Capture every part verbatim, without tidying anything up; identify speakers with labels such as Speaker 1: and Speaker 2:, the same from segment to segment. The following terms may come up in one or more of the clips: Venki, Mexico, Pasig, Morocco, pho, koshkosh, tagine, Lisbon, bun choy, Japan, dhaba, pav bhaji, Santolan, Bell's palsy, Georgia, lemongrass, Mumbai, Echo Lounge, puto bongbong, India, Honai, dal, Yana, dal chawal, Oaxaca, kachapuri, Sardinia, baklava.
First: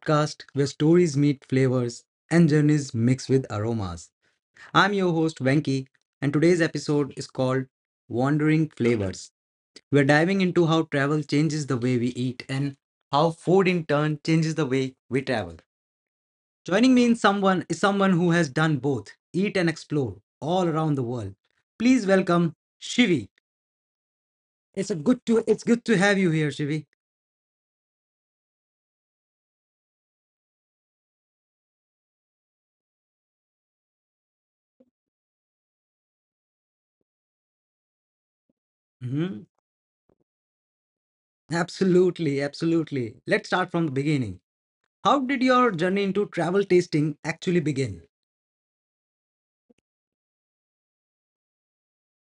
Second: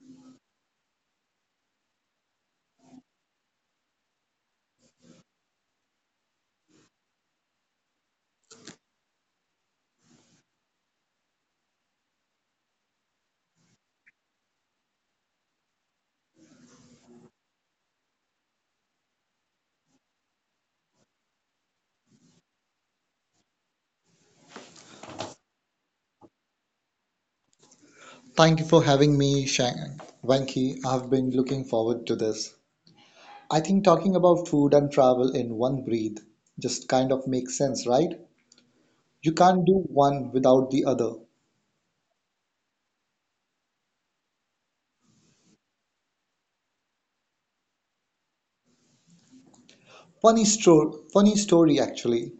Speaker 1: podcast where stories meet flavors and journeys mix with aromas. I'm your host Venki, and today's episode is called Wandering Flavors. We're diving into how travel changes the way we eat and how food in turn changes the way we travel. Joining me in someone is someone who has done both, eat and explore all around the world. Please welcome Shivi. It's a good to it's good to have you here, Shivi.
Speaker 2: Thank you for having me, Shang- Venki. I've been looking forward to this. I think talking about food and travel in one breath just kind of makes sense, right? You
Speaker 1: Mhm.
Speaker 2: can't do one without the other.
Speaker 1: Absolutely, absolutely. Let's start from the beginning. How did your journey into travel tasting actually begin?
Speaker 2: Funny story, funny story actually.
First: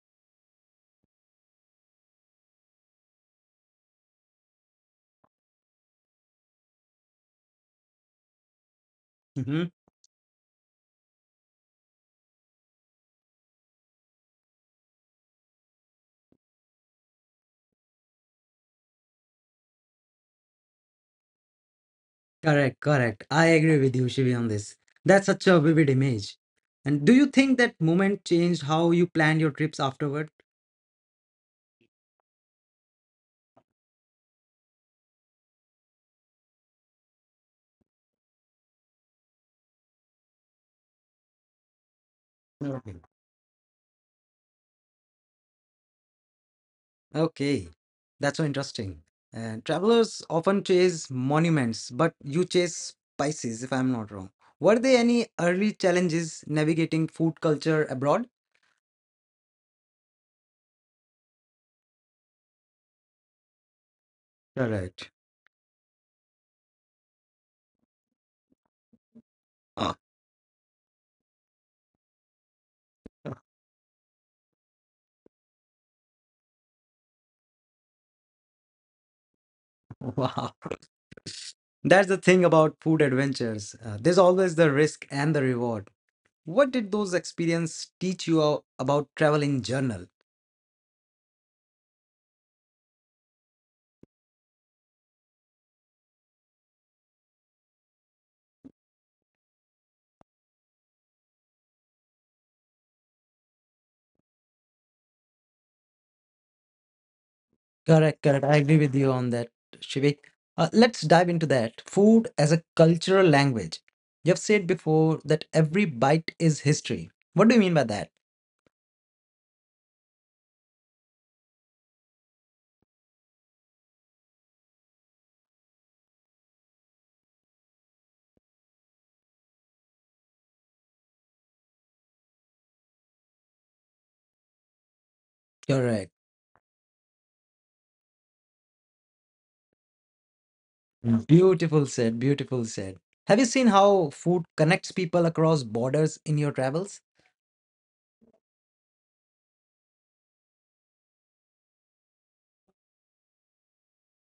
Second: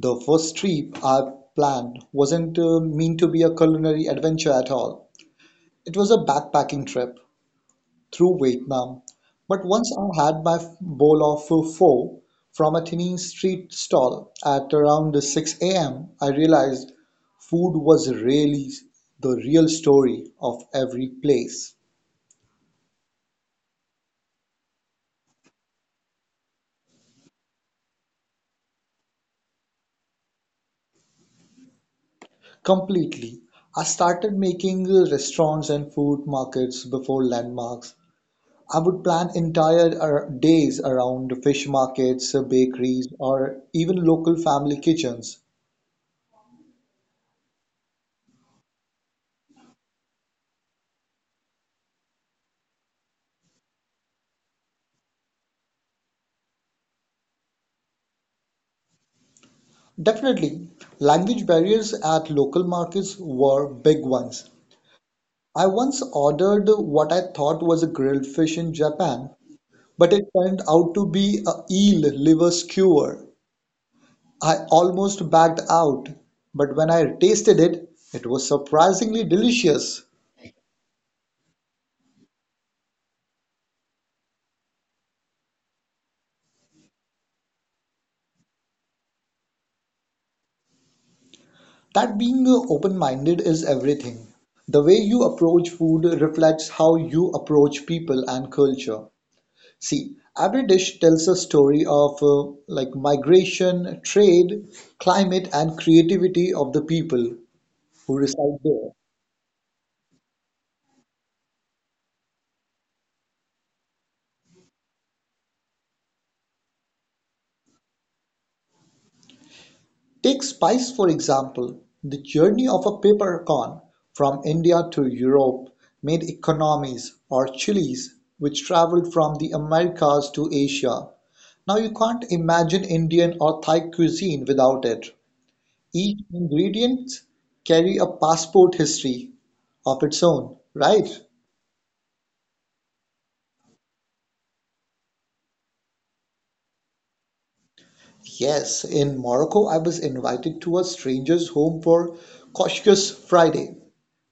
Speaker 2: The first trip I planned wasn't uh, meant to be a culinary adventure at all. It was a backpacking trip through Vietnam, but
Speaker 1: Hmm.
Speaker 2: once I had my bowl of pho pho from a tiny street stall at around six a m. I realized food was really the real story of every place.
Speaker 1: Correct, correct. I agree with you, Shivi, on this. That's such a vivid image. And do you think that moment changed how you planned your trips afterward?
Speaker 2: Completely. I started making restaurants and food markets before landmarks. I would plan entire ar- days around fish markets,
Speaker 1: Okay,
Speaker 2: bakeries, or even local family kitchens.
Speaker 1: okay, that's so interesting. And travelers often chase monuments, but you chase spices, if I'm not wrong. Were there any early challenges navigating food culture abroad?
Speaker 2: Definitely, language barriers at local markets were big ones.
Speaker 1: Correct.
Speaker 2: I once ordered what I thought was a grilled fish in Japan, but it turned out to be a eel liver skewer. I almost backed out, but when I tasted it, it was surprisingly delicious.
Speaker 1: Wow. That's the thing about food adventures. Uh, there's always the risk and the reward. What did those experiences teach you a- about traveling journal?
Speaker 2: That being open-minded is everything. The way you approach food reflects how you approach people and culture. See, every dish tells a story of uh, like migration, trade, climate, and creativity of the people who
Speaker 1: Correct, correct.
Speaker 2: reside
Speaker 1: I agree
Speaker 2: there.
Speaker 1: with you on that, Shivik. Uh, let's dive into that. Food as a cultural language. You've said before that every bite is history. What do you mean by that?
Speaker 2: Take spice, for example. The journey of a peppercorn from India to Europe made economies, or chilies which traveled from the Americas to Asia. Now you can't imagine Indian or Thai cuisine without it. Each
Speaker 1: Correct.
Speaker 2: ingredient carry a passport history of its own, right?
Speaker 1: Mm. Beautiful said, beautiful said. Have you seen how food connects people across borders in your travels?
Speaker 2: Yes, in Morocco, I was invited to a stranger's home for Couscous Friday.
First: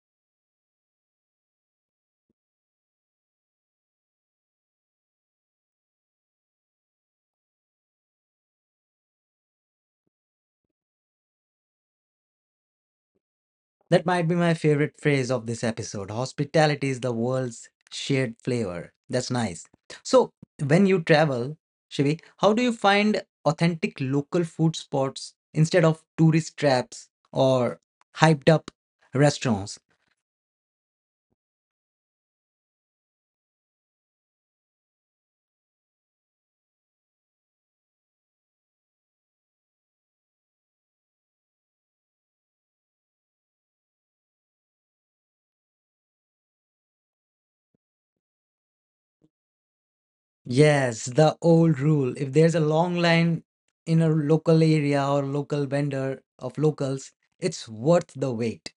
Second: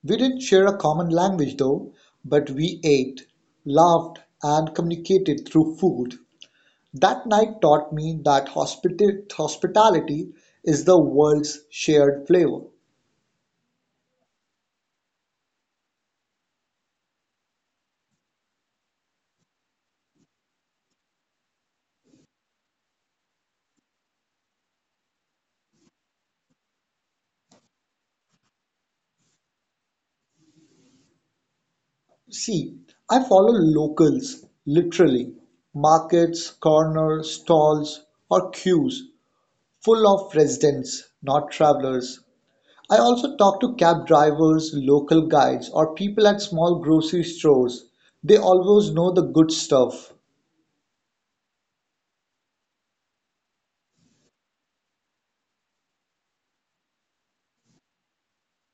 Speaker 2: We didn't share a common language though, but we ate, laughed, and communicated through food. That night taught me that hospita- hospitality is the world's shared flavor.
Speaker 1: That might be my favorite phrase of this episode. Hospitality is the world's shared flavor. That's nice. So, when you travel, Shivi, how do you find authentic local food spots instead of tourist traps or hyped up restaurants?
Speaker 2: See, I follow locals, literally. Markets, corners, stalls, or queues full of residents, not travelers. I also talk to cab drivers, local guides, or people at small grocery stores. They always know the good stuff.
Speaker 1: Yes, the old rule. If there's a long line in a local area or local vendor of locals, it's worth the wait.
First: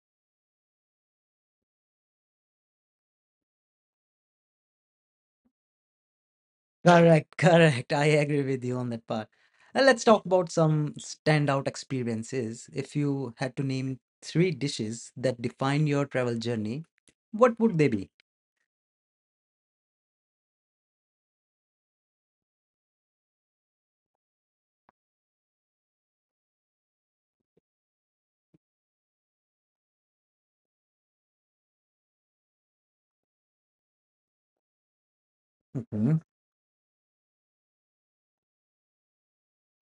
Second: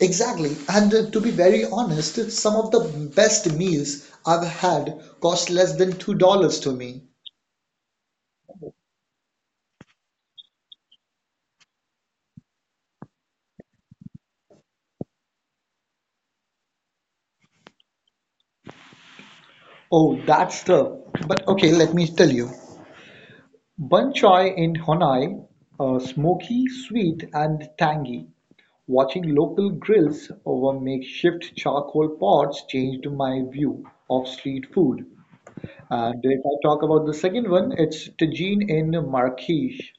Speaker 2: Exactly. And uh, to be very honest, some of the best meals I've had cost less than two dollars to me.
Speaker 1: Correct, correct. I agree with you on that part. Uh, let's talk about some standout experiences. If you had to name three dishes that define your travel journey, what would they be?
Speaker 2: Oh, that's tough. But okay, let me tell you. Bun choy in Honai, uh, smoky, sweet, and tangy. Watching local grills over makeshift charcoal pots changed my view of street food. And
Speaker 1: Mhm.
Speaker 2: if I talk about the second one, it's tagine in Marrakesh,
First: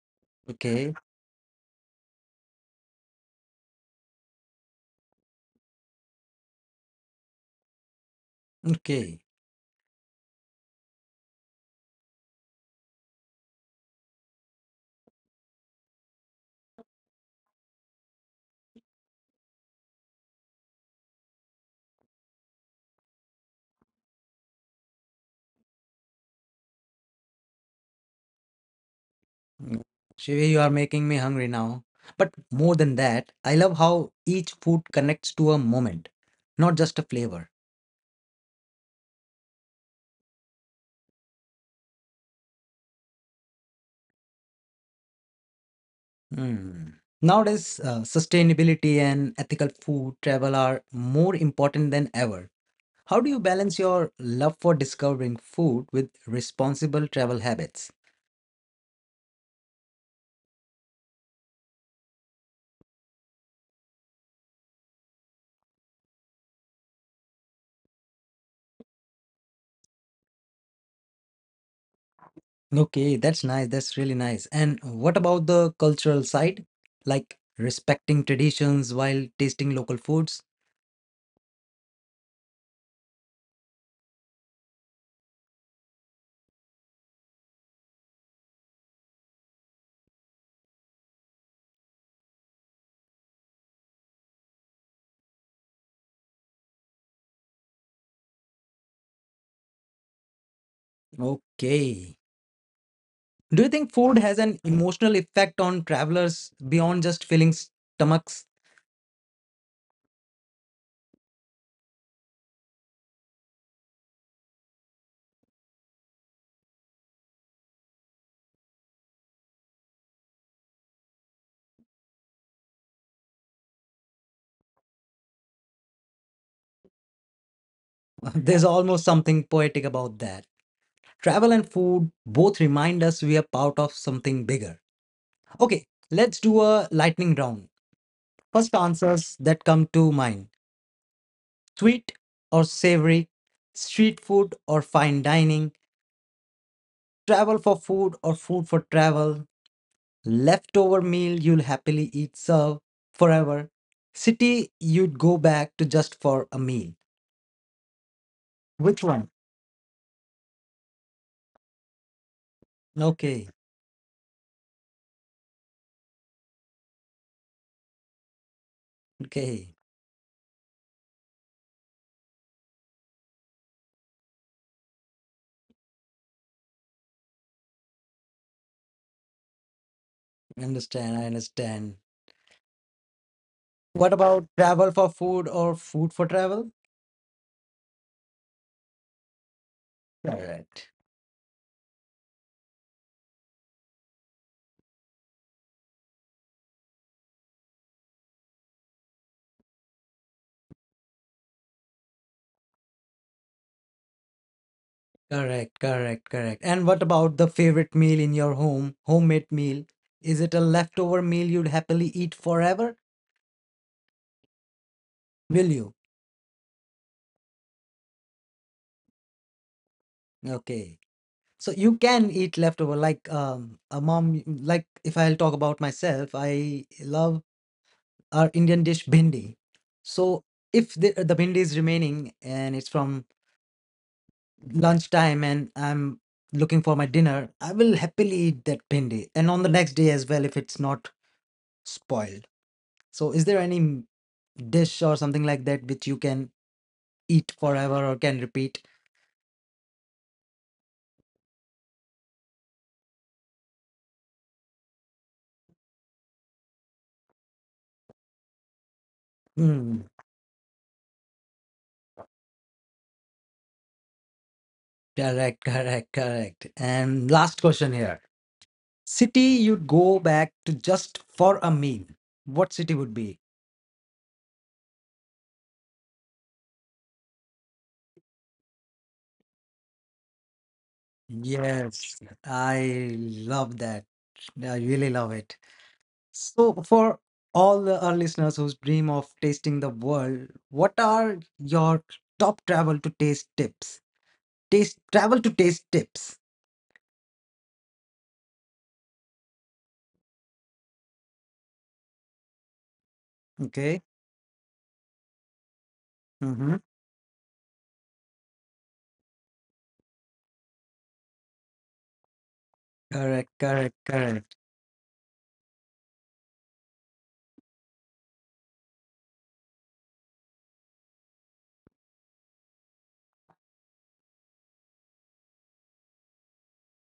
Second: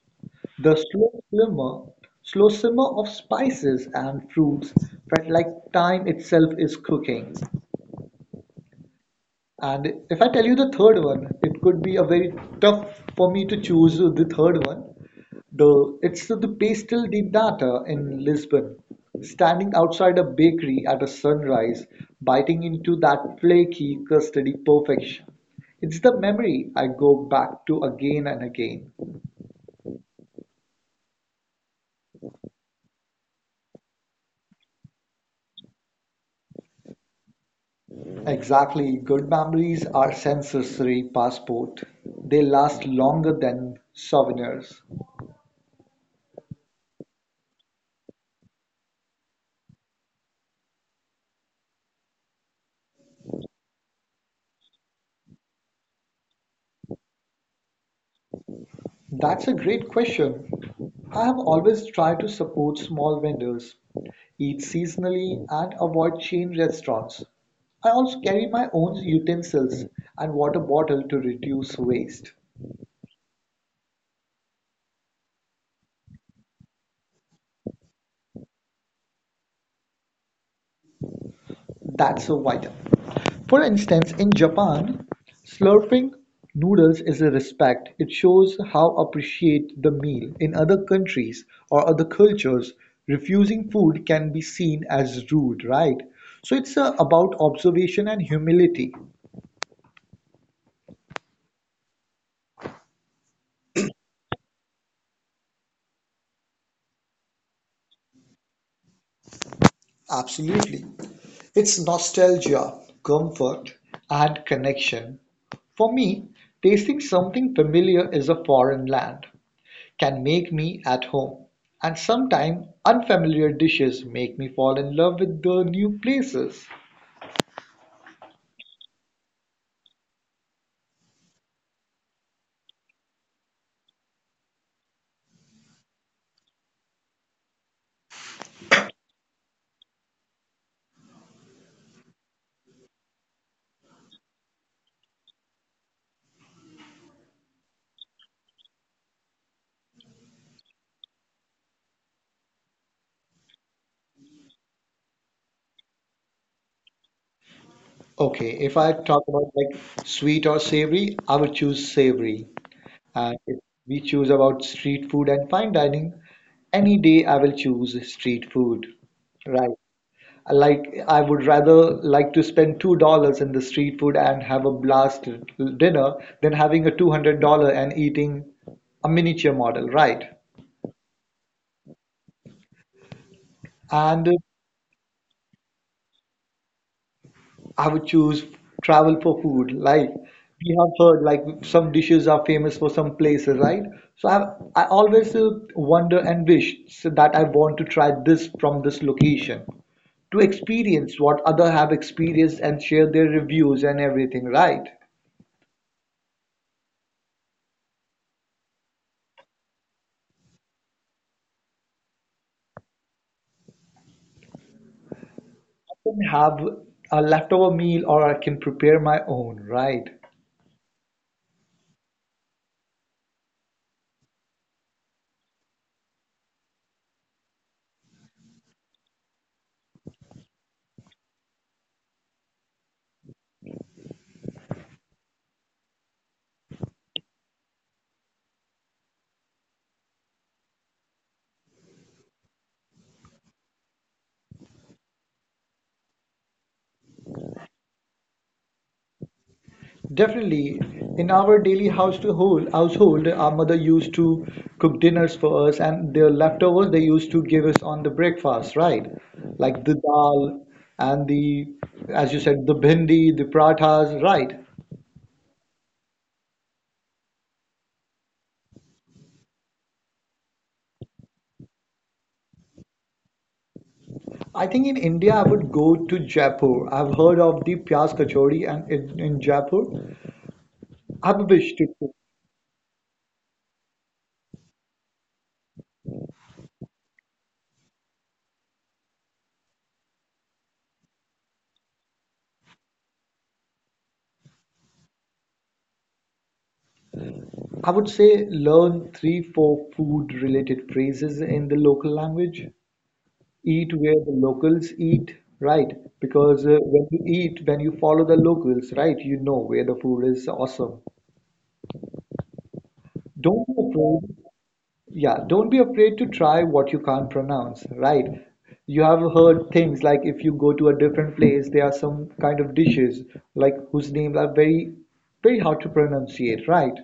Speaker 2: the
Speaker 1: Okay,
Speaker 2: slow simmer, slow simmer of spices and fruits, felt like time itself is cooking.
Speaker 1: okay.
Speaker 2: And if I tell you the third one, it could be a very tough for me to choose the third one. The It's the Pastel di Nata in Lisbon, standing outside a bakery at a sunrise, biting into that flaky, custardy perfection. It's the memory I go back to again and again.
Speaker 1: Mm. Shivi, you are making me hungry now. But more than that, I love how each food connects to a moment, not just a flavor.
Speaker 2: Exactly, good memories are sensory passport. They last longer than souvenirs.
Speaker 1: Hmm. Nowadays, uh, sustainability and ethical food travel are more important than ever. How do you balance your love for discovering food with responsible travel habits?
Speaker 2: That's a great question. I have always tried to support small vendors, eat seasonally, and avoid chain restaurants. I also carry my own utensils and water bottle to reduce waste.
Speaker 1: Okay, that's nice. That's really nice. And what about the cultural side? Like respecting traditions while tasting local foods?
Speaker 2: That's so vital. For instance, in Japan, slurping noodles is a respect. It shows how appreciate the meal. In other countries or other cultures, refusing food can be seen as rude, right? So it's uh, about observation and humility.
Speaker 1: Okay. Do you think food has an emotional effect on travelers beyond just filling stomachs?
Speaker 2: Absolutely. It's nostalgia, comfort, and connection. For me, tasting something familiar is a foreign land, can make me at home. And sometimes unfamiliar dishes make me fall in love with the new places.
Speaker 1: There's almost something poetic about that. Travel and food both remind us we are part of something bigger. Okay, let's do a lightning round. First answers that come to mind, sweet or savory, street food or fine dining, travel for food or food for travel, leftover meal you'll happily eat, serve forever, city you'd go back to just for a meal.
Speaker 2: Okay, if I
Speaker 1: Which
Speaker 2: talk
Speaker 1: one?
Speaker 2: about like sweet or savory, I would choose savory. And
Speaker 1: Okay,
Speaker 2: if we choose about street food and fine dining, any day I will choose street food.
Speaker 1: okay,
Speaker 2: Right. I like I would rather like to spend two dollars in the street food and have a blast dinner than having a two hundred dollar and eating a miniature model, right?
Speaker 1: I understand, I understand. What
Speaker 2: And uh,
Speaker 1: about travel for food or food for travel?
Speaker 2: I would choose travel for food. Like
Speaker 1: All
Speaker 2: we
Speaker 1: right.
Speaker 2: have heard, like some dishes are famous for some places, right? So I I always uh, wonder and wish so that I want to try this from this location to experience what other have experienced and share their reviews and everything, right?
Speaker 1: Correct, correct, correct. And what about the favorite meal in your home, homemade meal? Is it a leftover meal you'd happily eat forever? Will you?
Speaker 2: I can have a leftover meal or I can prepare my own, right?
Speaker 1: Okay. So you can eat leftover like um a mom, like if I'll talk about myself, I love our Indian dish bhindi. So if the, the bhindi is remaining and it's from lunchtime and I'm looking for my dinner, I will happily eat that bhindi and on the next day as well if it's not spoiled. So is there any dish or something like that which you can eat forever or can repeat.
Speaker 2: Definitely, in our daily household, household, our mother used to cook dinners for us, and the leftovers they used to give us on the breakfast, right? Like the
Speaker 1: Hmm.
Speaker 2: dal and the, as you said, the bhindi, the parathas, right?
Speaker 1: Correct, correct, correct. And last question here. City you'd go back to just for a meal. What city would be?
Speaker 2: I think in India, I would go to Jaipur. I've heard of the Pyaz Kachori, and in, in Jaipur, I have a wish to cook.
Speaker 1: Yes, I love that. I really love it. So for all the, our listeners whose dream of tasting the world, what are your top travel to taste tips? Taste travel to taste tips.
Speaker 2: I would say learn three, four food-related phrases in the local language. Eat
Speaker 1: Okay.
Speaker 2: where the locals eat, right? Because
Speaker 1: Mm-hmm.
Speaker 2: uh, when you eat, when you follow the locals, right, you know where the food is awesome.
Speaker 1: Correct,
Speaker 2: Don't be
Speaker 1: correct,
Speaker 2: afraid.
Speaker 1: correct.
Speaker 2: Yeah, don't be afraid to try what you can't pronounce, right? You have heard things like if you go to a different place, there are some kind of dishes like whose names are very, very hard to pronunciate, right?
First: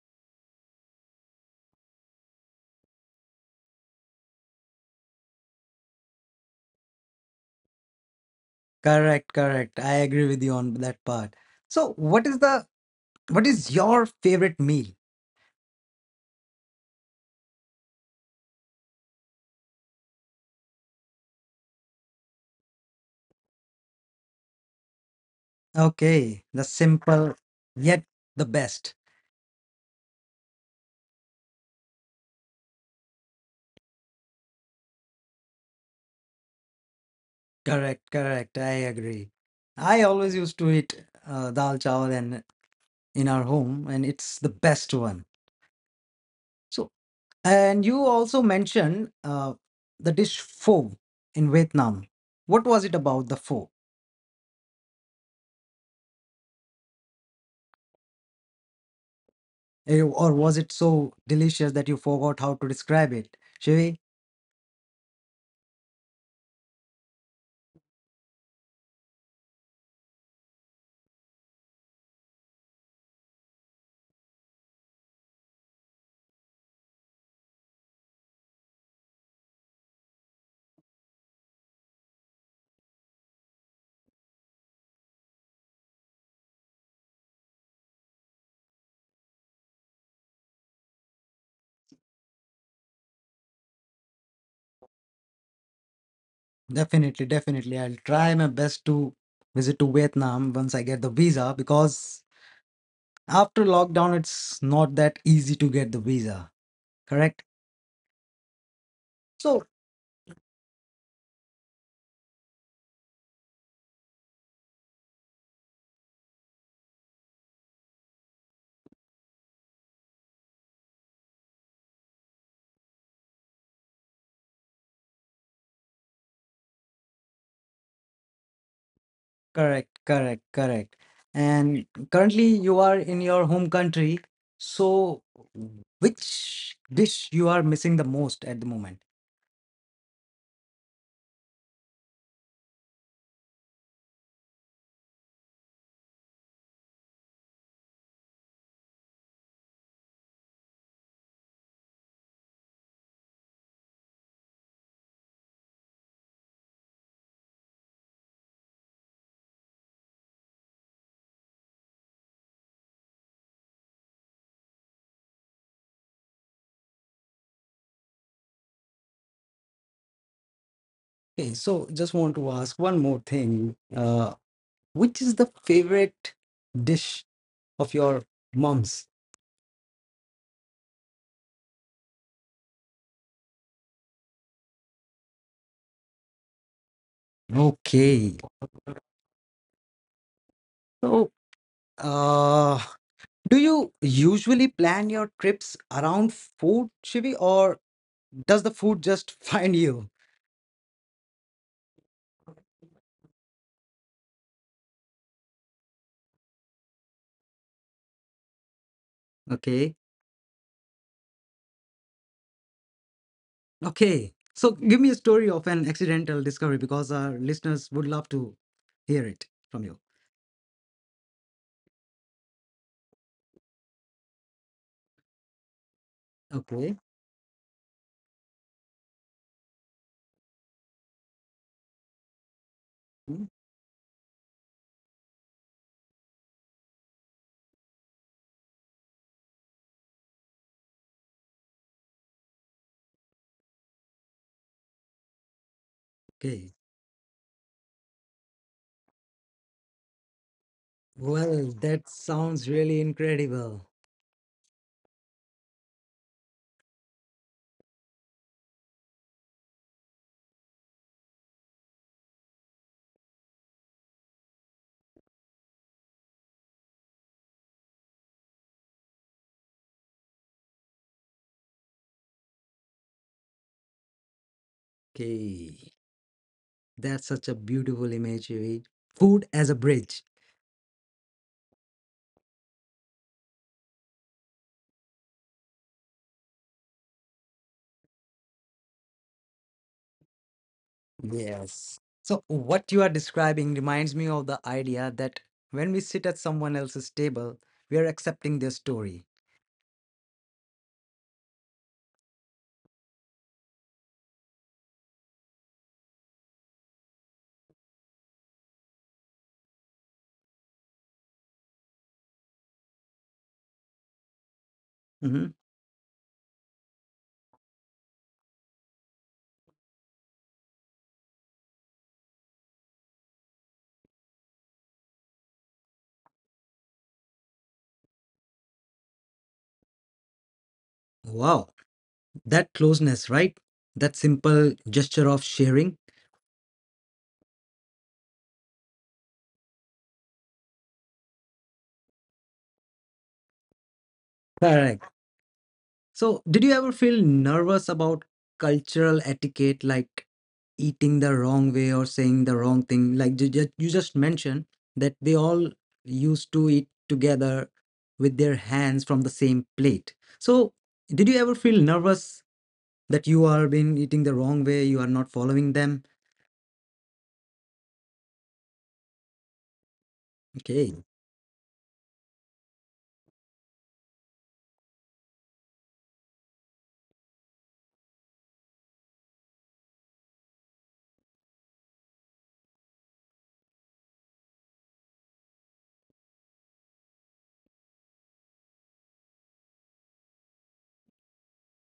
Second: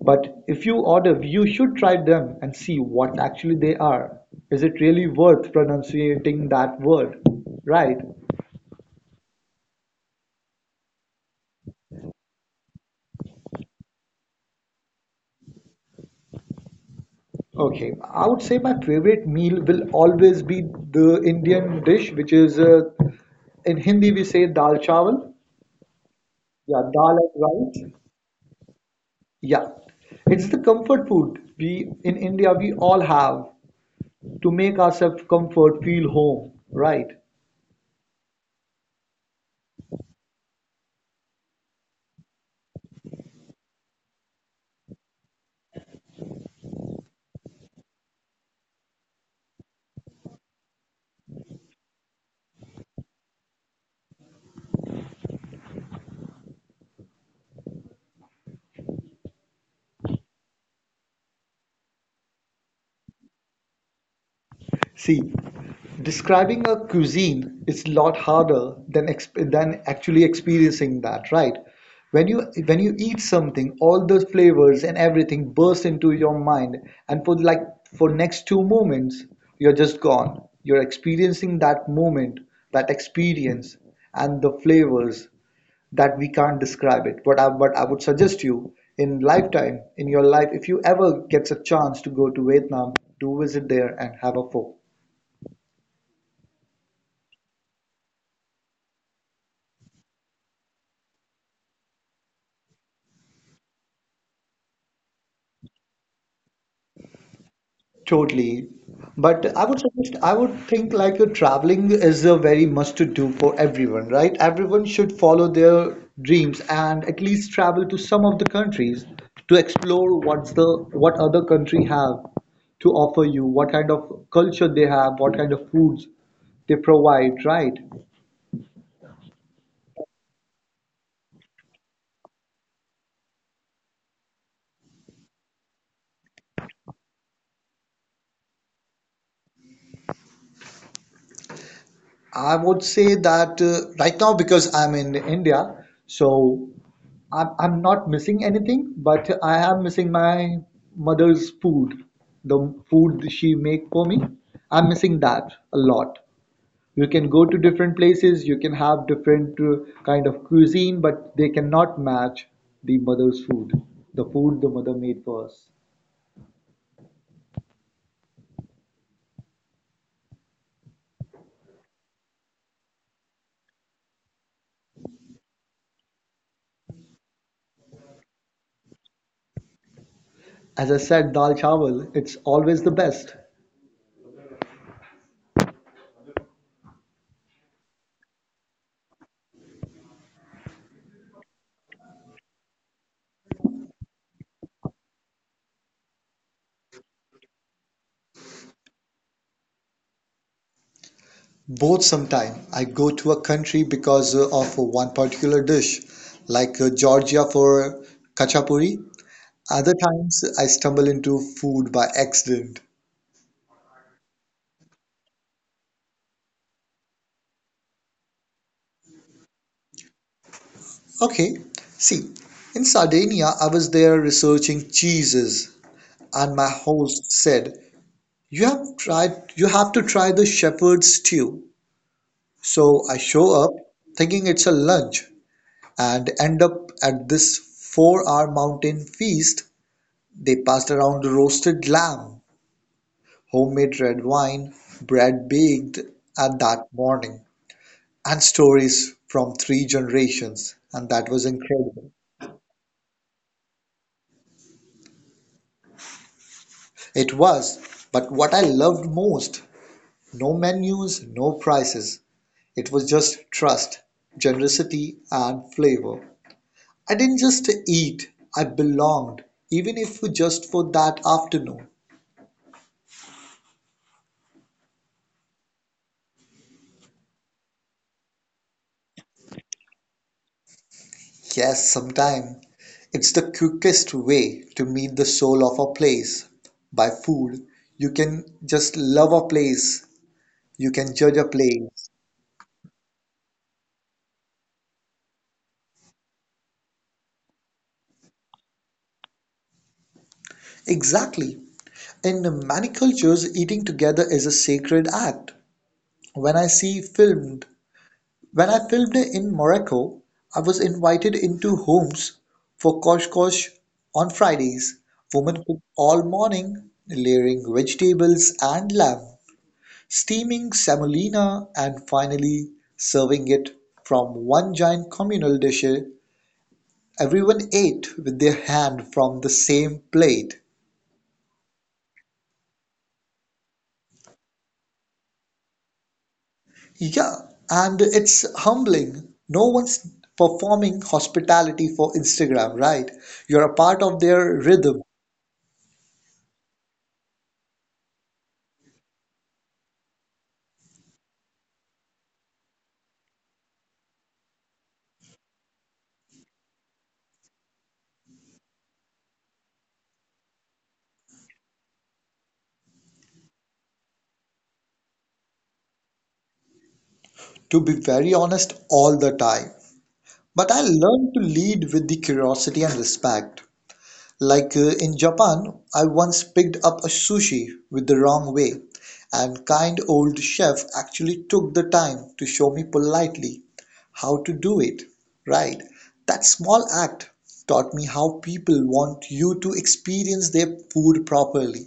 Speaker 2: But if you order, you should try them and see what actually they are. Is it really worth pronunciating that word, right?
Speaker 1: Correct, correct. I agree with you on that part. So, what is the what is your favorite meal?
Speaker 2: Okay, I would say my favorite meal will always be the Indian dish, which is uh, in Hindi we say dal chawal.
Speaker 1: Okay, the
Speaker 2: Yeah, dal
Speaker 1: simple
Speaker 2: and rice.
Speaker 1: yet the best.
Speaker 2: Yeah, it's the comfort food we in India we all have to make ourselves comfort, feel home, right?
Speaker 1: Correct, correct. I agree. I always used to eat uh, dal chawal and in our home, and it's the best one. So, and you also mentioned uh, the dish pho in Vietnam. What was it about the pho? Eh, or was it so delicious that you forgot how to describe it? Shivi?
Speaker 2: See, describing a cuisine is a lot harder than exp than actually experiencing that, right? When you when you eat something, all the flavors and everything burst into your mind, and for like for next two moments, you're just gone. You're experiencing that moment, that experience, and the flavors that we can't describe it. But I, but I would suggest you in lifetime, in your life, if you ever gets a chance to go to Vietnam, do visit there and have a pho.
Speaker 1: Definitely, definitely. I'll try my best to visit to Vietnam once I get the visa because after lockdown, it's not that easy to get the visa. Correct?
Speaker 2: Totally. But
Speaker 1: So,
Speaker 2: I would suggest, I would think like uh, traveling is a very must to do for everyone, right? Everyone should follow their dreams and at least travel to some of the countries to explore what's the what other country have to offer you, what kind of culture they have, what kind of foods they provide, right?
Speaker 1: correct, correct, correct. And currently, you are in your home country. So, which dish you are missing the most at the moment?
Speaker 2: I would say that uh, right now, because I'm in India, so I'm, I'm not missing anything, but I am missing my mother's food, the food she make for me. I'm missing that a lot. You can go to different places, you can have different uh, kind of cuisine, but they cannot match the mother's food, the food the mother made for us.
Speaker 1: Okay, so just want to ask one more thing. Uh, which is the favorite dish of your mom's?
Speaker 2: As I said, dal chawal, it's always the best.
Speaker 1: Okay. So. Uh, do you usually plan your trips around food, Shivi, or does the food just find you?
Speaker 2: Both sometime. I go to a country because uh, of one particular dish, like uh, Georgia for kachapuri. Other
Speaker 1: Okay,
Speaker 2: times I stumble into food by accident.
Speaker 1: okay. So give me a story of an accidental discovery because our listeners would love to hear it from you.
Speaker 2: Okay, see, in Sardinia, I was there researching cheeses, and my
Speaker 1: Okay,
Speaker 2: host said, "You have tried, you have to try the shepherd's stew." So I
Speaker 1: mm,
Speaker 2: show up thinking it's a lunch and end up at this four-hour mountain feast. They passed around roasted lamb, homemade red wine, bread baked at
Speaker 1: okay.
Speaker 2: that morning, and stories from three generations, and that was
Speaker 1: Well, that
Speaker 2: incredible.
Speaker 1: sounds really incredible.
Speaker 2: It was, but what I loved most, no menus, no prices. It was just trust, generosity, and flavor. I didn't just eat, I belonged, even if just for that afternoon.
Speaker 1: Okay, that's such a beautiful image, Shivi. Food as a bridge.
Speaker 2: Yes, sometime. It's the quickest way to meet the soul of a place. By food, you can just love a place, you can judge a
Speaker 1: Yes.
Speaker 2: place.
Speaker 1: So, what you are describing reminds me of the idea that when we sit at someone else's table, we are accepting their story.
Speaker 2: Exactly. In many cultures, eating together is a sacred act. When I see filmed, when I filmed in Morocco, I was invited into homes for koshkosh on Fridays.
Speaker 1: Mhm.
Speaker 2: Women cook all morning, layering vegetables and lamb, steaming semolina and finally serving it from one giant communal dish. Everyone ate with their hand from the same plate.
Speaker 1: Wow, that closeness, right? That simple gesture of sharing.
Speaker 2: Yeah, and it's humbling. No one's performing hospitality for Instagram, right? You're a part of their rhythm.
Speaker 1: Correct. So, did you ever feel nervous about cultural etiquette, like eating the wrong way or saying the wrong thing? Like you just, you just mentioned that they all used to eat together with their hands from the same plate. So, did you ever feel nervous that you are being eating the wrong way, you are not following them?
Speaker 2: To be very honest, all the time. But I
Speaker 1: Okay.
Speaker 2: learned to lead with the curiosity and respect. Like uh, in Japan, I once picked up a sushi with the wrong way, and kind old chef actually took the time to show me politely how to do it right. That small act taught me how people want you to experience their food properly.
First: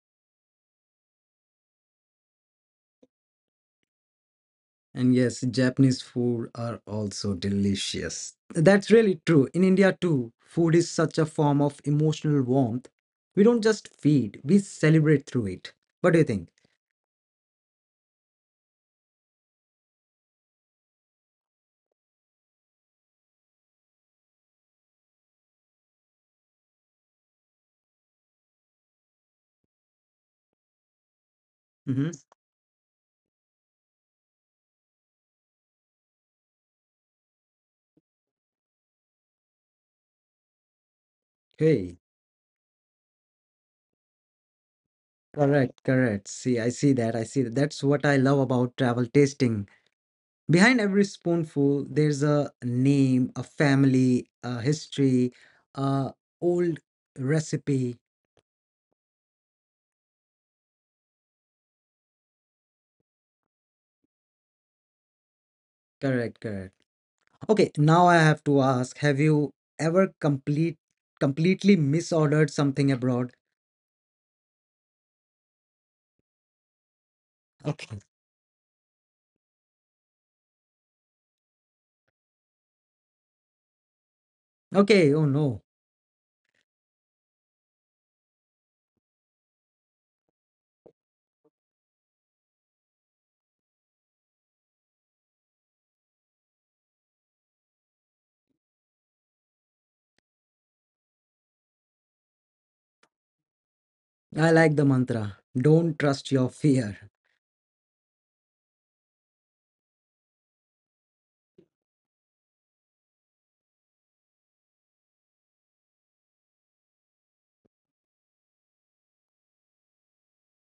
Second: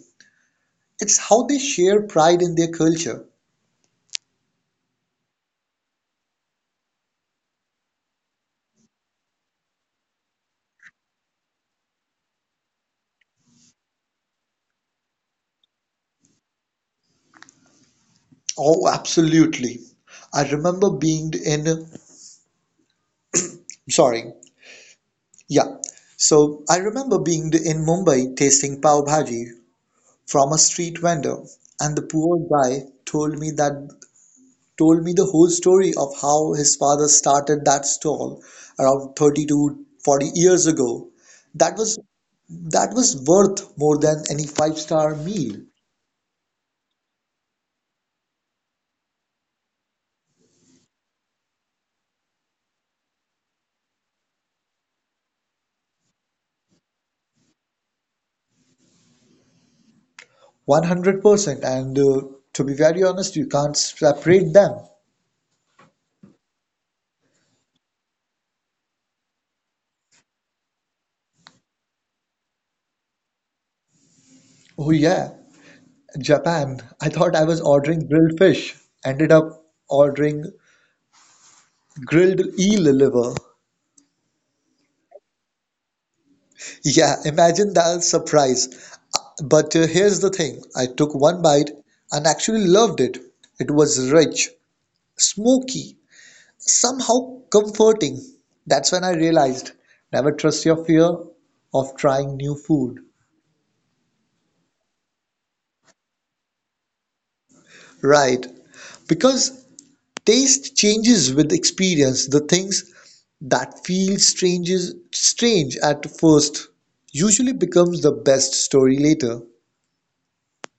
Speaker 2: It's how they share pride in their culture.
Speaker 1: And yes, Japanese food are also delicious. That's really true. In India, too, food is such a form of emotional warmth. We don't just feed, we celebrate through it. What do you think?
Speaker 2: Oh, absolutely. I remember being in, sorry, yeah. So I remember being in Mumbai tasting pav bhaji from a street vendor, and the
Speaker 1: Hmm.
Speaker 2: poor guy told me that told me the whole story of how his father started that stall around thirty to forty years ago. That was
Speaker 1: Hey,
Speaker 2: that was worth more than any five-star meal.
Speaker 1: correct, correct. See, I see that. I see that. That's what I love about travel tasting. Behind every spoonful, there's a name, a family, a history, a old recipe.
Speaker 2: one hundred percent. And uh, to be very honest, you can't separate them.
Speaker 1: Correct, correct. Okay, now I have to ask, have you ever complete completely misordered something abroad?
Speaker 2: Oh yeah, Japan. I thought I was
Speaker 1: Okay.
Speaker 2: ordering grilled fish, ended up ordering grilled eel liver.
Speaker 1: Okay, oh no.
Speaker 2: Yeah, imagine that surprise. But uh, here's the thing, I took one bite and actually loved it. It was rich, smoky, somehow comforting. That's when I realized never trust your fear of trying new food.
Speaker 1: I like the mantra. Don't trust your fear.
Speaker 2: Right, because taste changes with experience. The things that feel strange, is strange at first usually becomes the best story later.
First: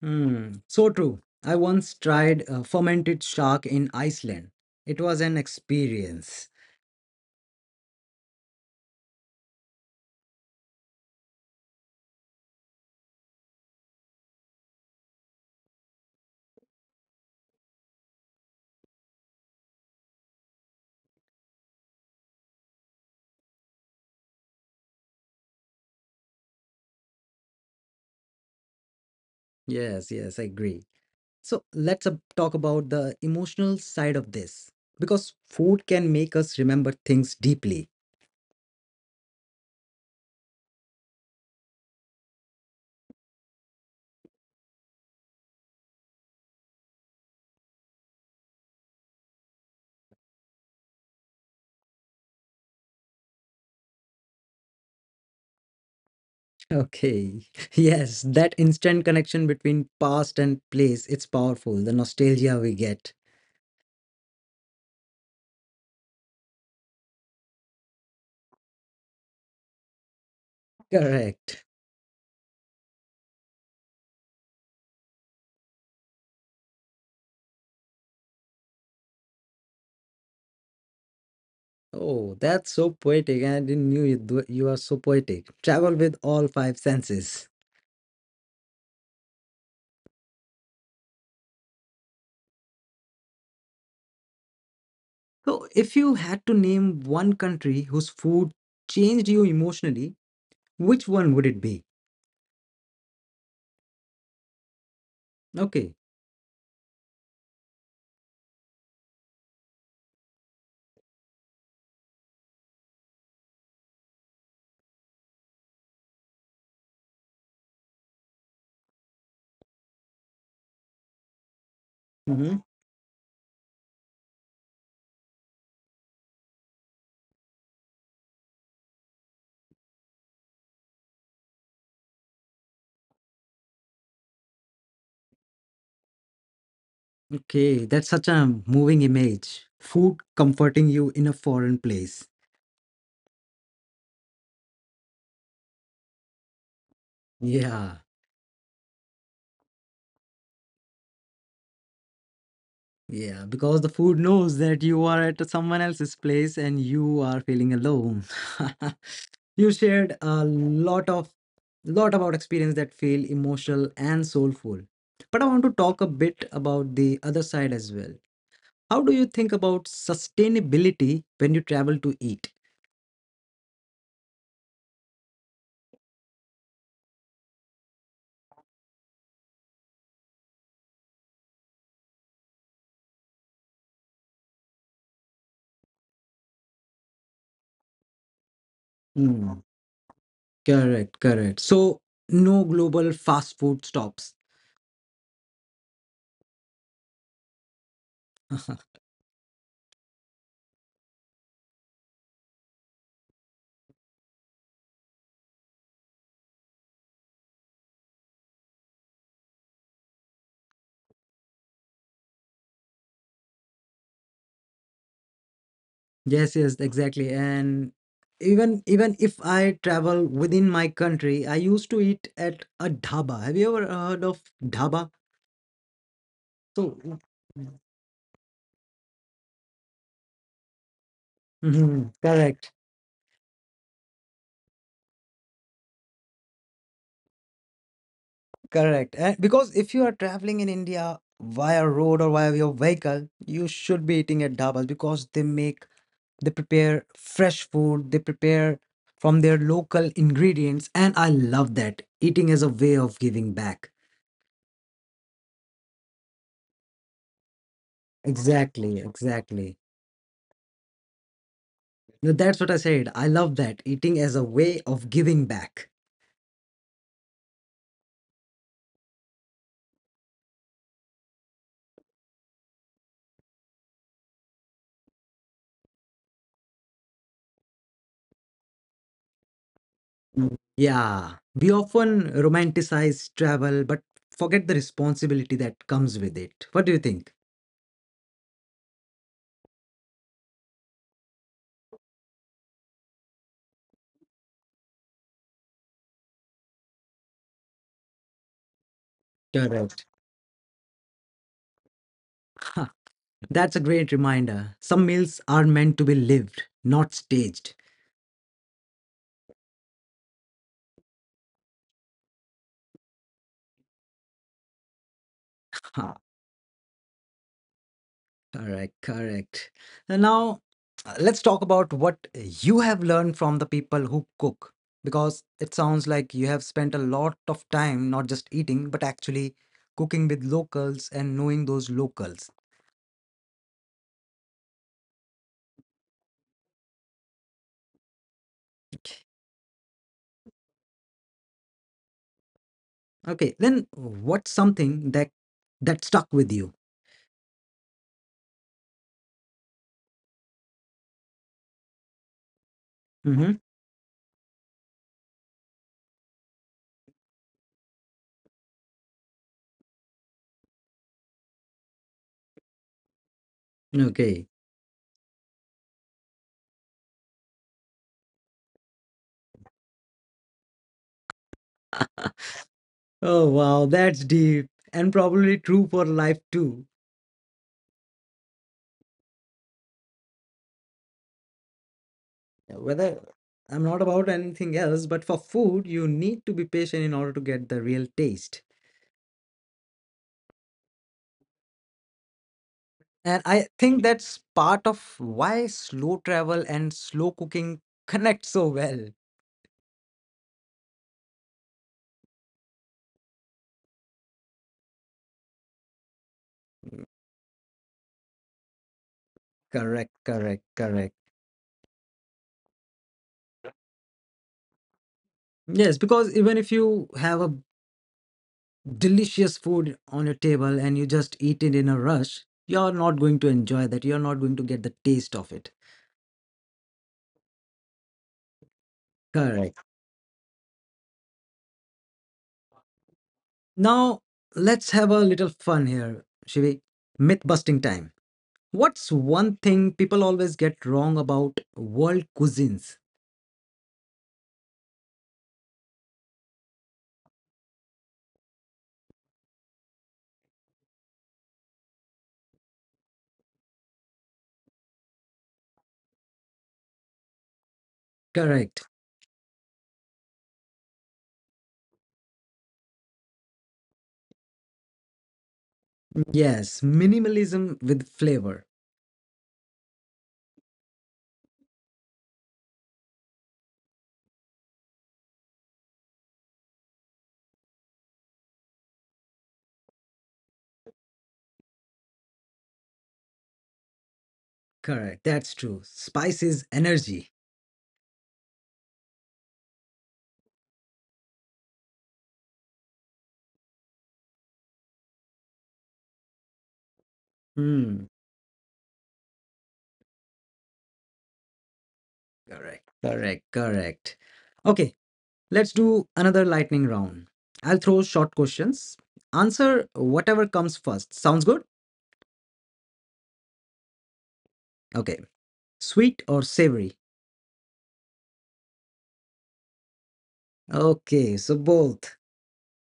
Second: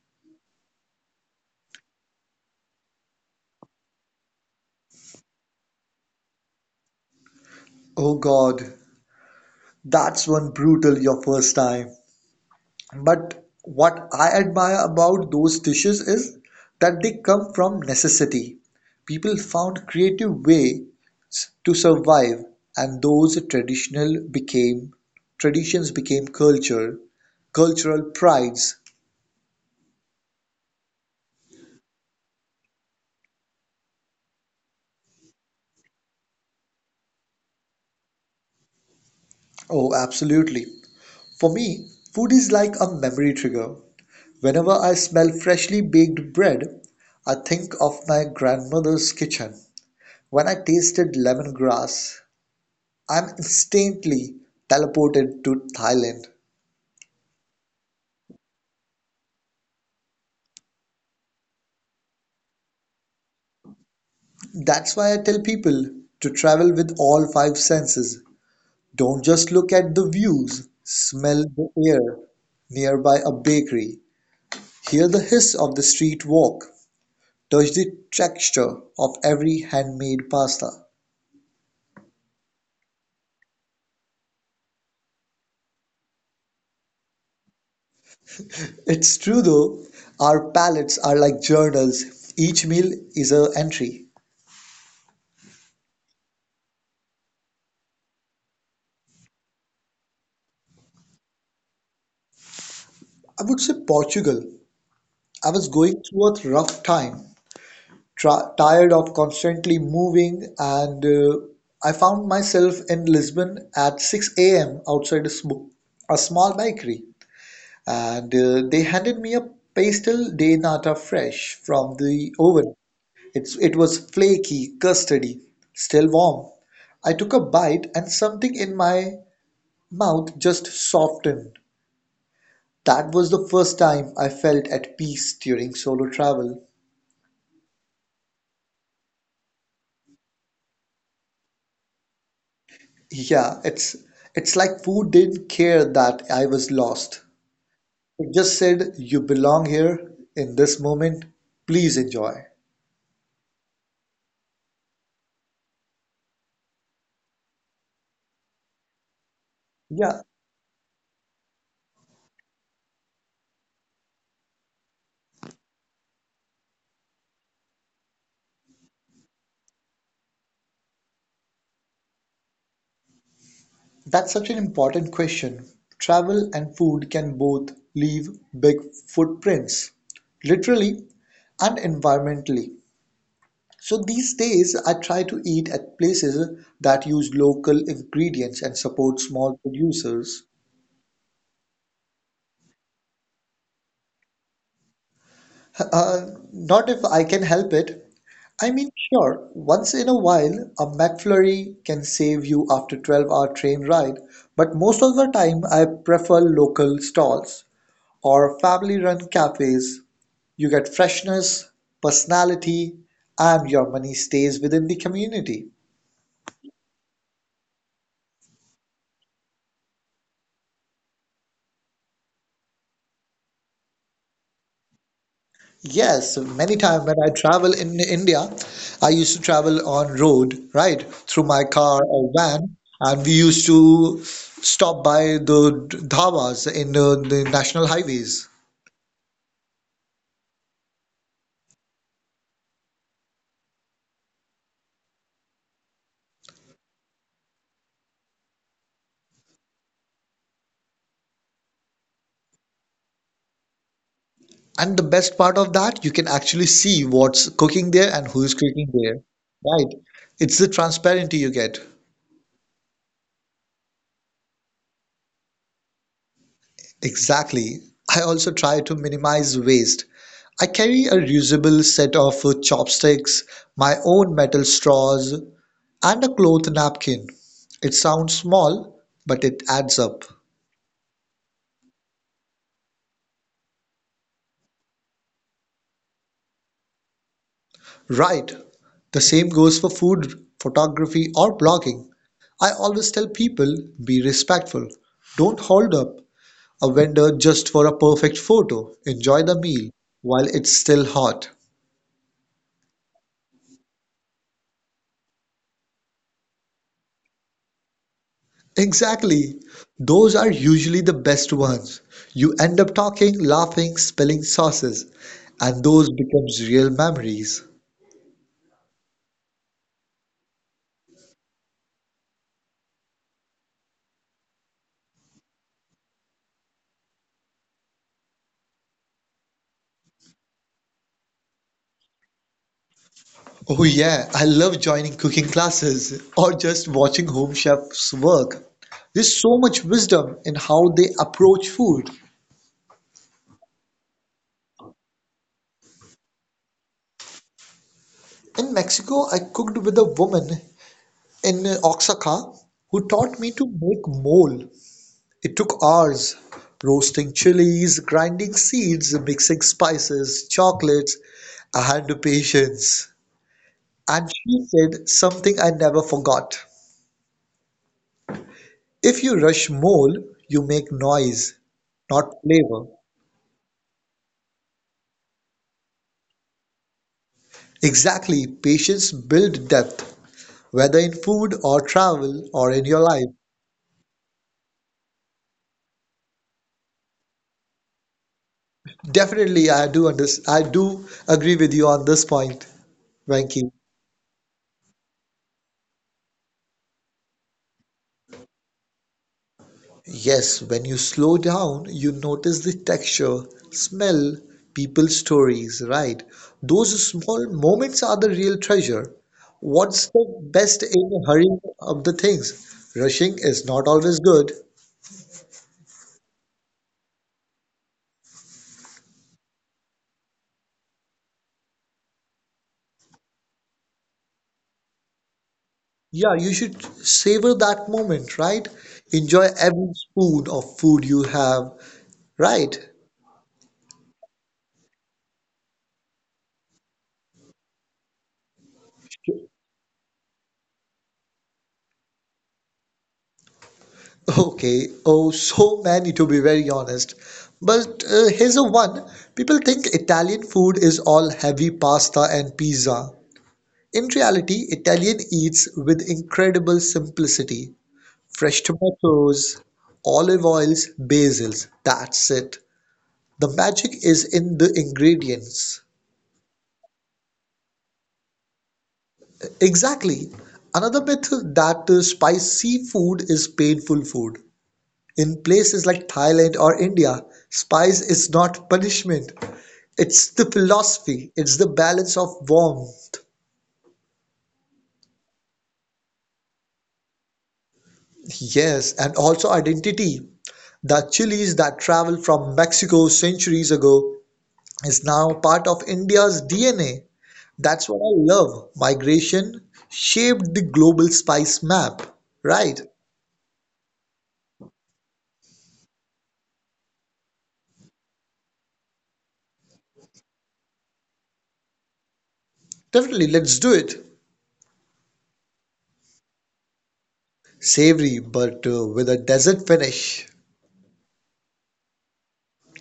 Speaker 1: Hmm, so true. I once tried uh, fermented shark in Iceland. It was an experience.
Speaker 2: Oh God, that's one brutal your first time. But what I admire about those dishes is that they come from necessity. People found creative ways to survive, and those traditional became traditions became culture, cultural prides.
Speaker 1: Yes, yes, I agree. So let's uh, talk about the emotional side of this because food can make us remember things deeply.
Speaker 2: Oh, absolutely. For me, food is like a memory trigger. Whenever I smell freshly baked bread, I think of my grandmother's kitchen. When I tasted lemongrass, I'm instantly teleported to Thailand.
Speaker 1: Okay. Yes, that instant connection between past and place, it's powerful, the nostalgia we get.
Speaker 2: That's why I tell people to travel with all five senses. Don't just look at the views, smell
Speaker 1: Correct.
Speaker 2: the air nearby a bakery, hear the hiss of the street walk, touch the texture of every handmade pasta.
Speaker 1: Oh, that's so poetic. I didn't knew you, do- you are so poetic. Travel with all five senses.
Speaker 2: It's true though, our palates are like journals. Each meal is an entry.
Speaker 1: So, if you had to name one country whose food changed you emotionally, which one would it be?
Speaker 2: I would say Portugal. I was
Speaker 1: Okay.
Speaker 2: going through a rough time tra- tired of constantly moving, and uh, I found myself in Lisbon at six a m outside a, sm- a small bakery, and uh, they handed me a pastel de nata fresh from the
Speaker 1: Hmm.
Speaker 2: oven. It's, it was flaky, custardy, still warm. I took a bite, and something in my mouth just softened. That was the first time I felt at peace during solo travel.
Speaker 1: Okay, that's such a moving image. Food comforting you in a foreign place.
Speaker 2: Yeah, it's it's like food didn't care that I was lost.
Speaker 1: Yeah.
Speaker 2: It just said, "You belong here in this moment. Please enjoy."
Speaker 1: Yeah, because the food knows that you are at someone else's place and you are feeling alone. You shared
Speaker 2: Yeah,
Speaker 1: a lot of lot about experience that feel emotional and soulful. But I want to talk a bit about the other side as well. How do you think about sustainability when you travel to eat?
Speaker 2: that's such an important question. Travel and food can both leave big footprints, literally and environmentally. So these days, I try to eat at places that use local ingredients and support
Speaker 1: Mm,
Speaker 2: small producers.
Speaker 1: correct, correct. So no global fast food stops.
Speaker 2: Uh, not if I can help it. I mean, sure, once in a while a McFlurry can save you after twelve-hour train ride, but most of the time I prefer local stalls or family-run cafes. You get freshness, personality, and your money stays within the community.
Speaker 1: Yes, yes, exactly. And even even if I travel within my country, I used to eat at a dhaba. Have you ever heard of dhaba?
Speaker 2: Yes, many
Speaker 1: So,
Speaker 2: times when I travel in India, I used to travel on road, right, through my car
Speaker 1: mhm,
Speaker 2: or
Speaker 1: correct,
Speaker 2: van, and we used to stop by the dhabas in uh, the national highways.
Speaker 1: correct. And because if you are traveling in India via road or via your vehicle, you should be eating at dhabas because they make they prepare fresh food, they prepare from their local ingredients, and I love that. Eating as a way of giving back.
Speaker 2: And the best part of that, you can actually see what's cooking there and who's cooking
Speaker 1: Exactly,
Speaker 2: there,
Speaker 1: exactly.
Speaker 2: right? It's the transparency you get.
Speaker 1: No, that's what I said. I love that. Eating as a way of giving back.
Speaker 2: Exactly. I also try to minimize waste. I carry a reusable set of uh, chopsticks, my own metal straws, and a cloth napkin. It sounds small, but it adds up.
Speaker 1: Mm. Yeah. We often romanticize travel, but forget the responsibility that comes with it. What do you think?
Speaker 2: Right. The same goes for food, photography, or blogging. I always tell people be respectful. Don't hold up a vendor just for a perfect photo. Enjoy the meal
Speaker 1: Correct.
Speaker 2: while it's still hot.
Speaker 1: Ha, that's a great reminder. Some meals are meant to be lived, not staged.
Speaker 2: Exactly. Those are usually the best ones. You end up talking, laughing, spilling sauces, and those
Speaker 1: Ha,
Speaker 2: becomes real memories.
Speaker 1: correct, correct. And now uh, let's talk about what you have learned from the people who cook, because it sounds like you have spent a lot of time not just eating, but actually cooking with locals and knowing those locals.
Speaker 2: Oh yeah, I love joining cooking classes or just watching home chefs work. There's so much wisdom in how they approach food.
Speaker 1: Okay, then what's something that that stuck with you?
Speaker 2: In Mexico, I cooked with a woman in Oaxaca who taught me
Speaker 1: Hmm.
Speaker 2: to make mole. It took hours, roasting chilies, grinding seeds, mixing spices, chocolates, and patience. And
Speaker 1: Okay.
Speaker 2: she said something I never forgot. If you rush mole, you make noise, not flavor.
Speaker 1: Oh wow, that's deep and probably true for life too.
Speaker 2: Exactly. Patience builds depth, whether in food or travel or
Speaker 1: Yeah,
Speaker 2: in your
Speaker 1: whether
Speaker 2: life.
Speaker 1: I'm not about anything else, but for food, you need to be patient in order to get the real taste.
Speaker 2: Definitely, I do under I do agree with you on this point,
Speaker 1: And I
Speaker 2: Venki.
Speaker 1: think that's part of why slow travel and slow cooking connect so well.
Speaker 2: Yes, when you slow down, you notice the texture, smell, people's stories, right? Those small moments are the real treasure.
Speaker 1: Correct,
Speaker 2: What's the
Speaker 1: correct,
Speaker 2: best
Speaker 1: correct.
Speaker 2: in hurrying up the things? Rushing is not always good.
Speaker 1: Yes, because even if you have a delicious food on your table and you just eat it in a rush, you're not going to enjoy that. You're not going to get the taste of it.
Speaker 2: Yeah, you should savor that moment, right? Enjoy
Speaker 1: Correct.
Speaker 2: every spoon of food you have, right?
Speaker 1: Now, let's have a little fun here, Shivi. Myth busting time. What's one thing people always get wrong about world cuisines?
Speaker 2: Okay, oh, so many to be very honest. But uh, here's a one. People think Italian food is all heavy pasta and pizza. In reality, Italian eats with incredible simplicity. Fresh
Speaker 1: Correct.
Speaker 2: tomatoes, olive oils, basils, that's it. The magic is in the ingredients.
Speaker 1: Yes, minimalism with flavor.
Speaker 2: Exactly. Another myth that uh, spicy food is painful food. In places like Thailand or India, spice is not punishment. It's the philosophy, it's the balance of warmth,
Speaker 1: Correct. That's true. Spice is energy.
Speaker 2: yes, and also identity. The chilies that traveled from Mexico centuries ago is now part of India's D N A. That's what
Speaker 1: Hmm.
Speaker 2: I love. Migration shaped the global spice map, right?
Speaker 1: Correct. Correct. Correct. Okay, let's do another lightning round. I'll throw short questions. Answer whatever comes first. Sounds good?
Speaker 2: Definitely, let's do it.
Speaker 1: Okay. Sweet or savory?
Speaker 2: Savory, but uh, with a desert finish.
Speaker 1: Okay, so both.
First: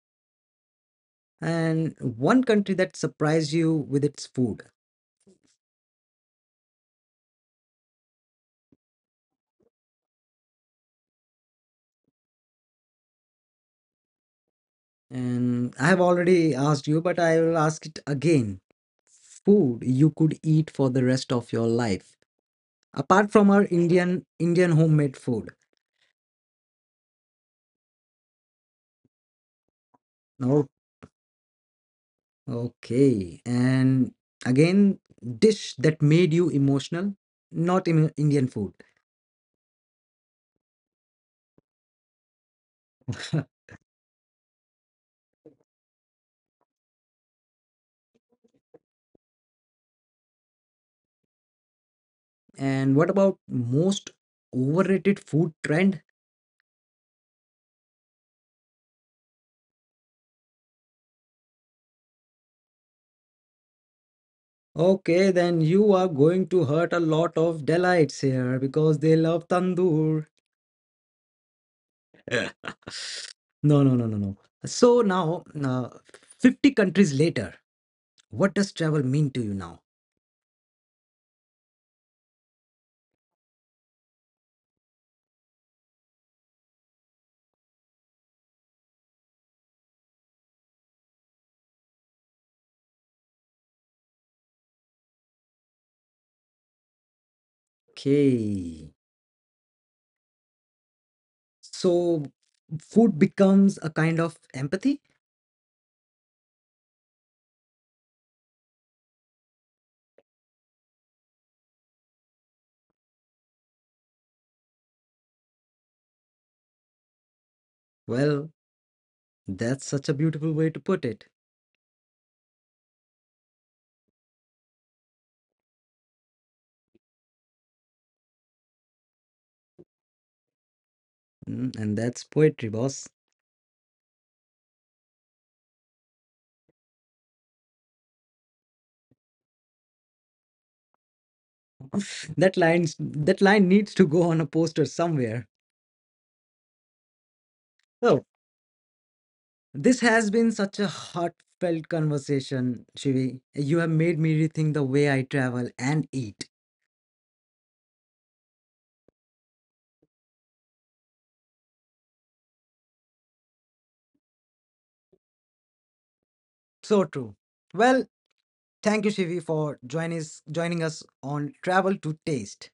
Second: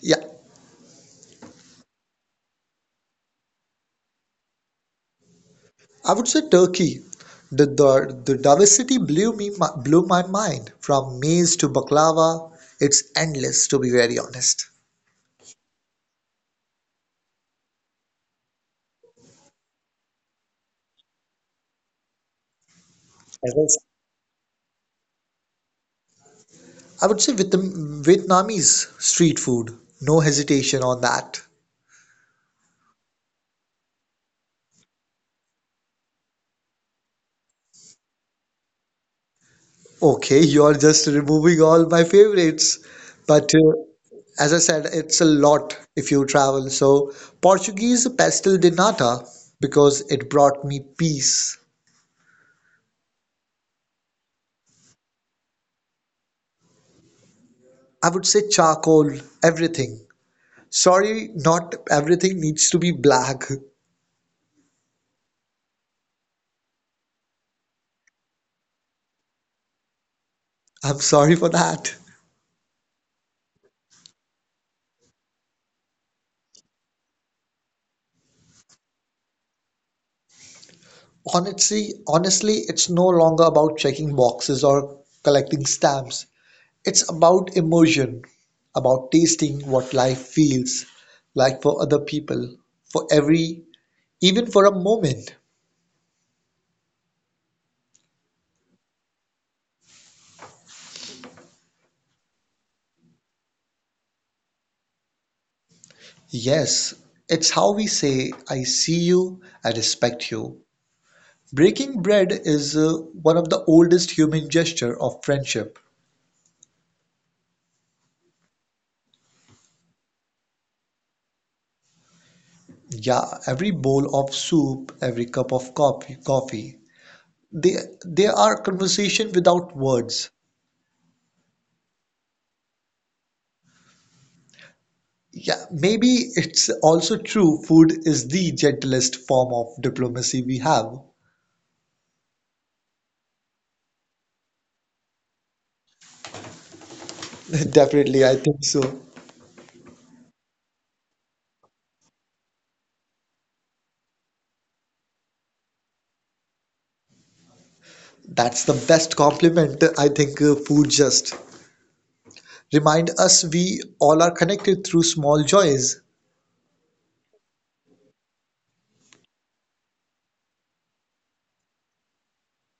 Speaker 2: Yeah,
Speaker 1: And one country that surprised you with its food.
Speaker 2: I would say Turkey. The, the, the diversity blew me mi- blew my mind from maize to baklava. It's endless, to be very honest.
Speaker 1: And I have already asked you, but I will ask it again. Food you could eat for the rest of your life, apart
Speaker 2: As
Speaker 1: from
Speaker 2: I
Speaker 1: our
Speaker 2: said,
Speaker 1: Indian Indian homemade food.
Speaker 2: I would say Vietnam, Vietnamese street food. No
Speaker 1: No,
Speaker 2: hesitation on that.
Speaker 1: okay. And again, dish that made you emotional, not in Indian food.
Speaker 2: Okay, you're just removing all my favorites. But uh, as I said, it's a lot if you travel. So, Portuguese pastel de nata because it brought me peace.
Speaker 1: And what about most overrated food trend?
Speaker 2: I would say charcoal, everything. Sorry, not everything needs to be black.
Speaker 1: Okay, then you are going to hurt a lot of delights here because they love tandoor.
Speaker 2: I'm sorry for that.
Speaker 1: No, no, no, no, no. So now, uh, fifty countries later, what does travel mean to you now?
Speaker 2: Honestly, honestly, it's no longer about checking boxes or collecting stamps. It's about immersion, about tasting what life feels like for other people, for every, even for a moment.
Speaker 1: Okay. So food becomes a kind of empathy?
Speaker 2: Yes, it's how we say, I see you, I respect you. Breaking bread is uh, one of the oldest human gesture of friendship.
Speaker 1: Well, that's such a beautiful way to put it.
Speaker 2: Yeah, every bowl of soup, every cup of coffee, coffee, they they are conversation without words.
Speaker 1: Mm, and that's poetry, boss.
Speaker 2: Yeah, maybe it's also true food is the gentlest form of diplomacy we have.
Speaker 1: That line's that line needs to go on a poster somewhere.
Speaker 2: Definitely,
Speaker 1: So
Speaker 2: I think so.
Speaker 1: this has been such a heartfelt conversation, Shivi. You have made me rethink the way I travel and eat.
Speaker 2: That's the best compliment I think uh, food just remind us we all are connected through small joys.
Speaker 1: So true. Well, thank you, Shivi, for join us, joining us on Travel to Taste.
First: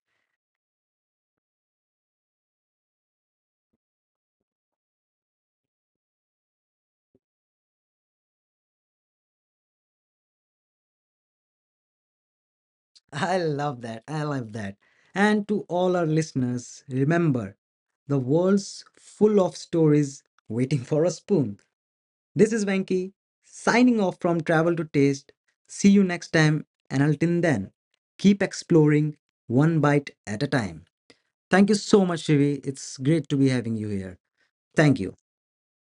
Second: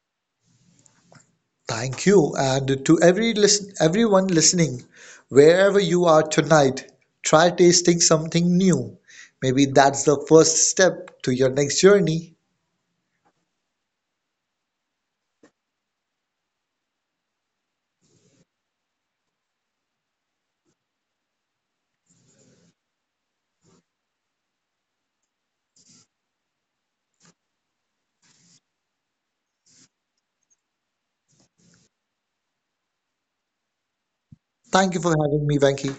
Speaker 2: Thank you. And to every listen, everyone listening, wherever you are tonight, try tasting something new. Maybe that's the first step to your next journey.
Speaker 1: I love that. I love that. And to all our listeners, remember the world's full of stories waiting for a spoon. This is Venki signing off from Travel to Taste. See you next time. And until then, keep exploring one bite at a time. Thank you so much, Shivi. It's great to be having you here.
Speaker 2: Thank you
Speaker 1: Thank
Speaker 2: for
Speaker 1: you.
Speaker 2: having me, Venki.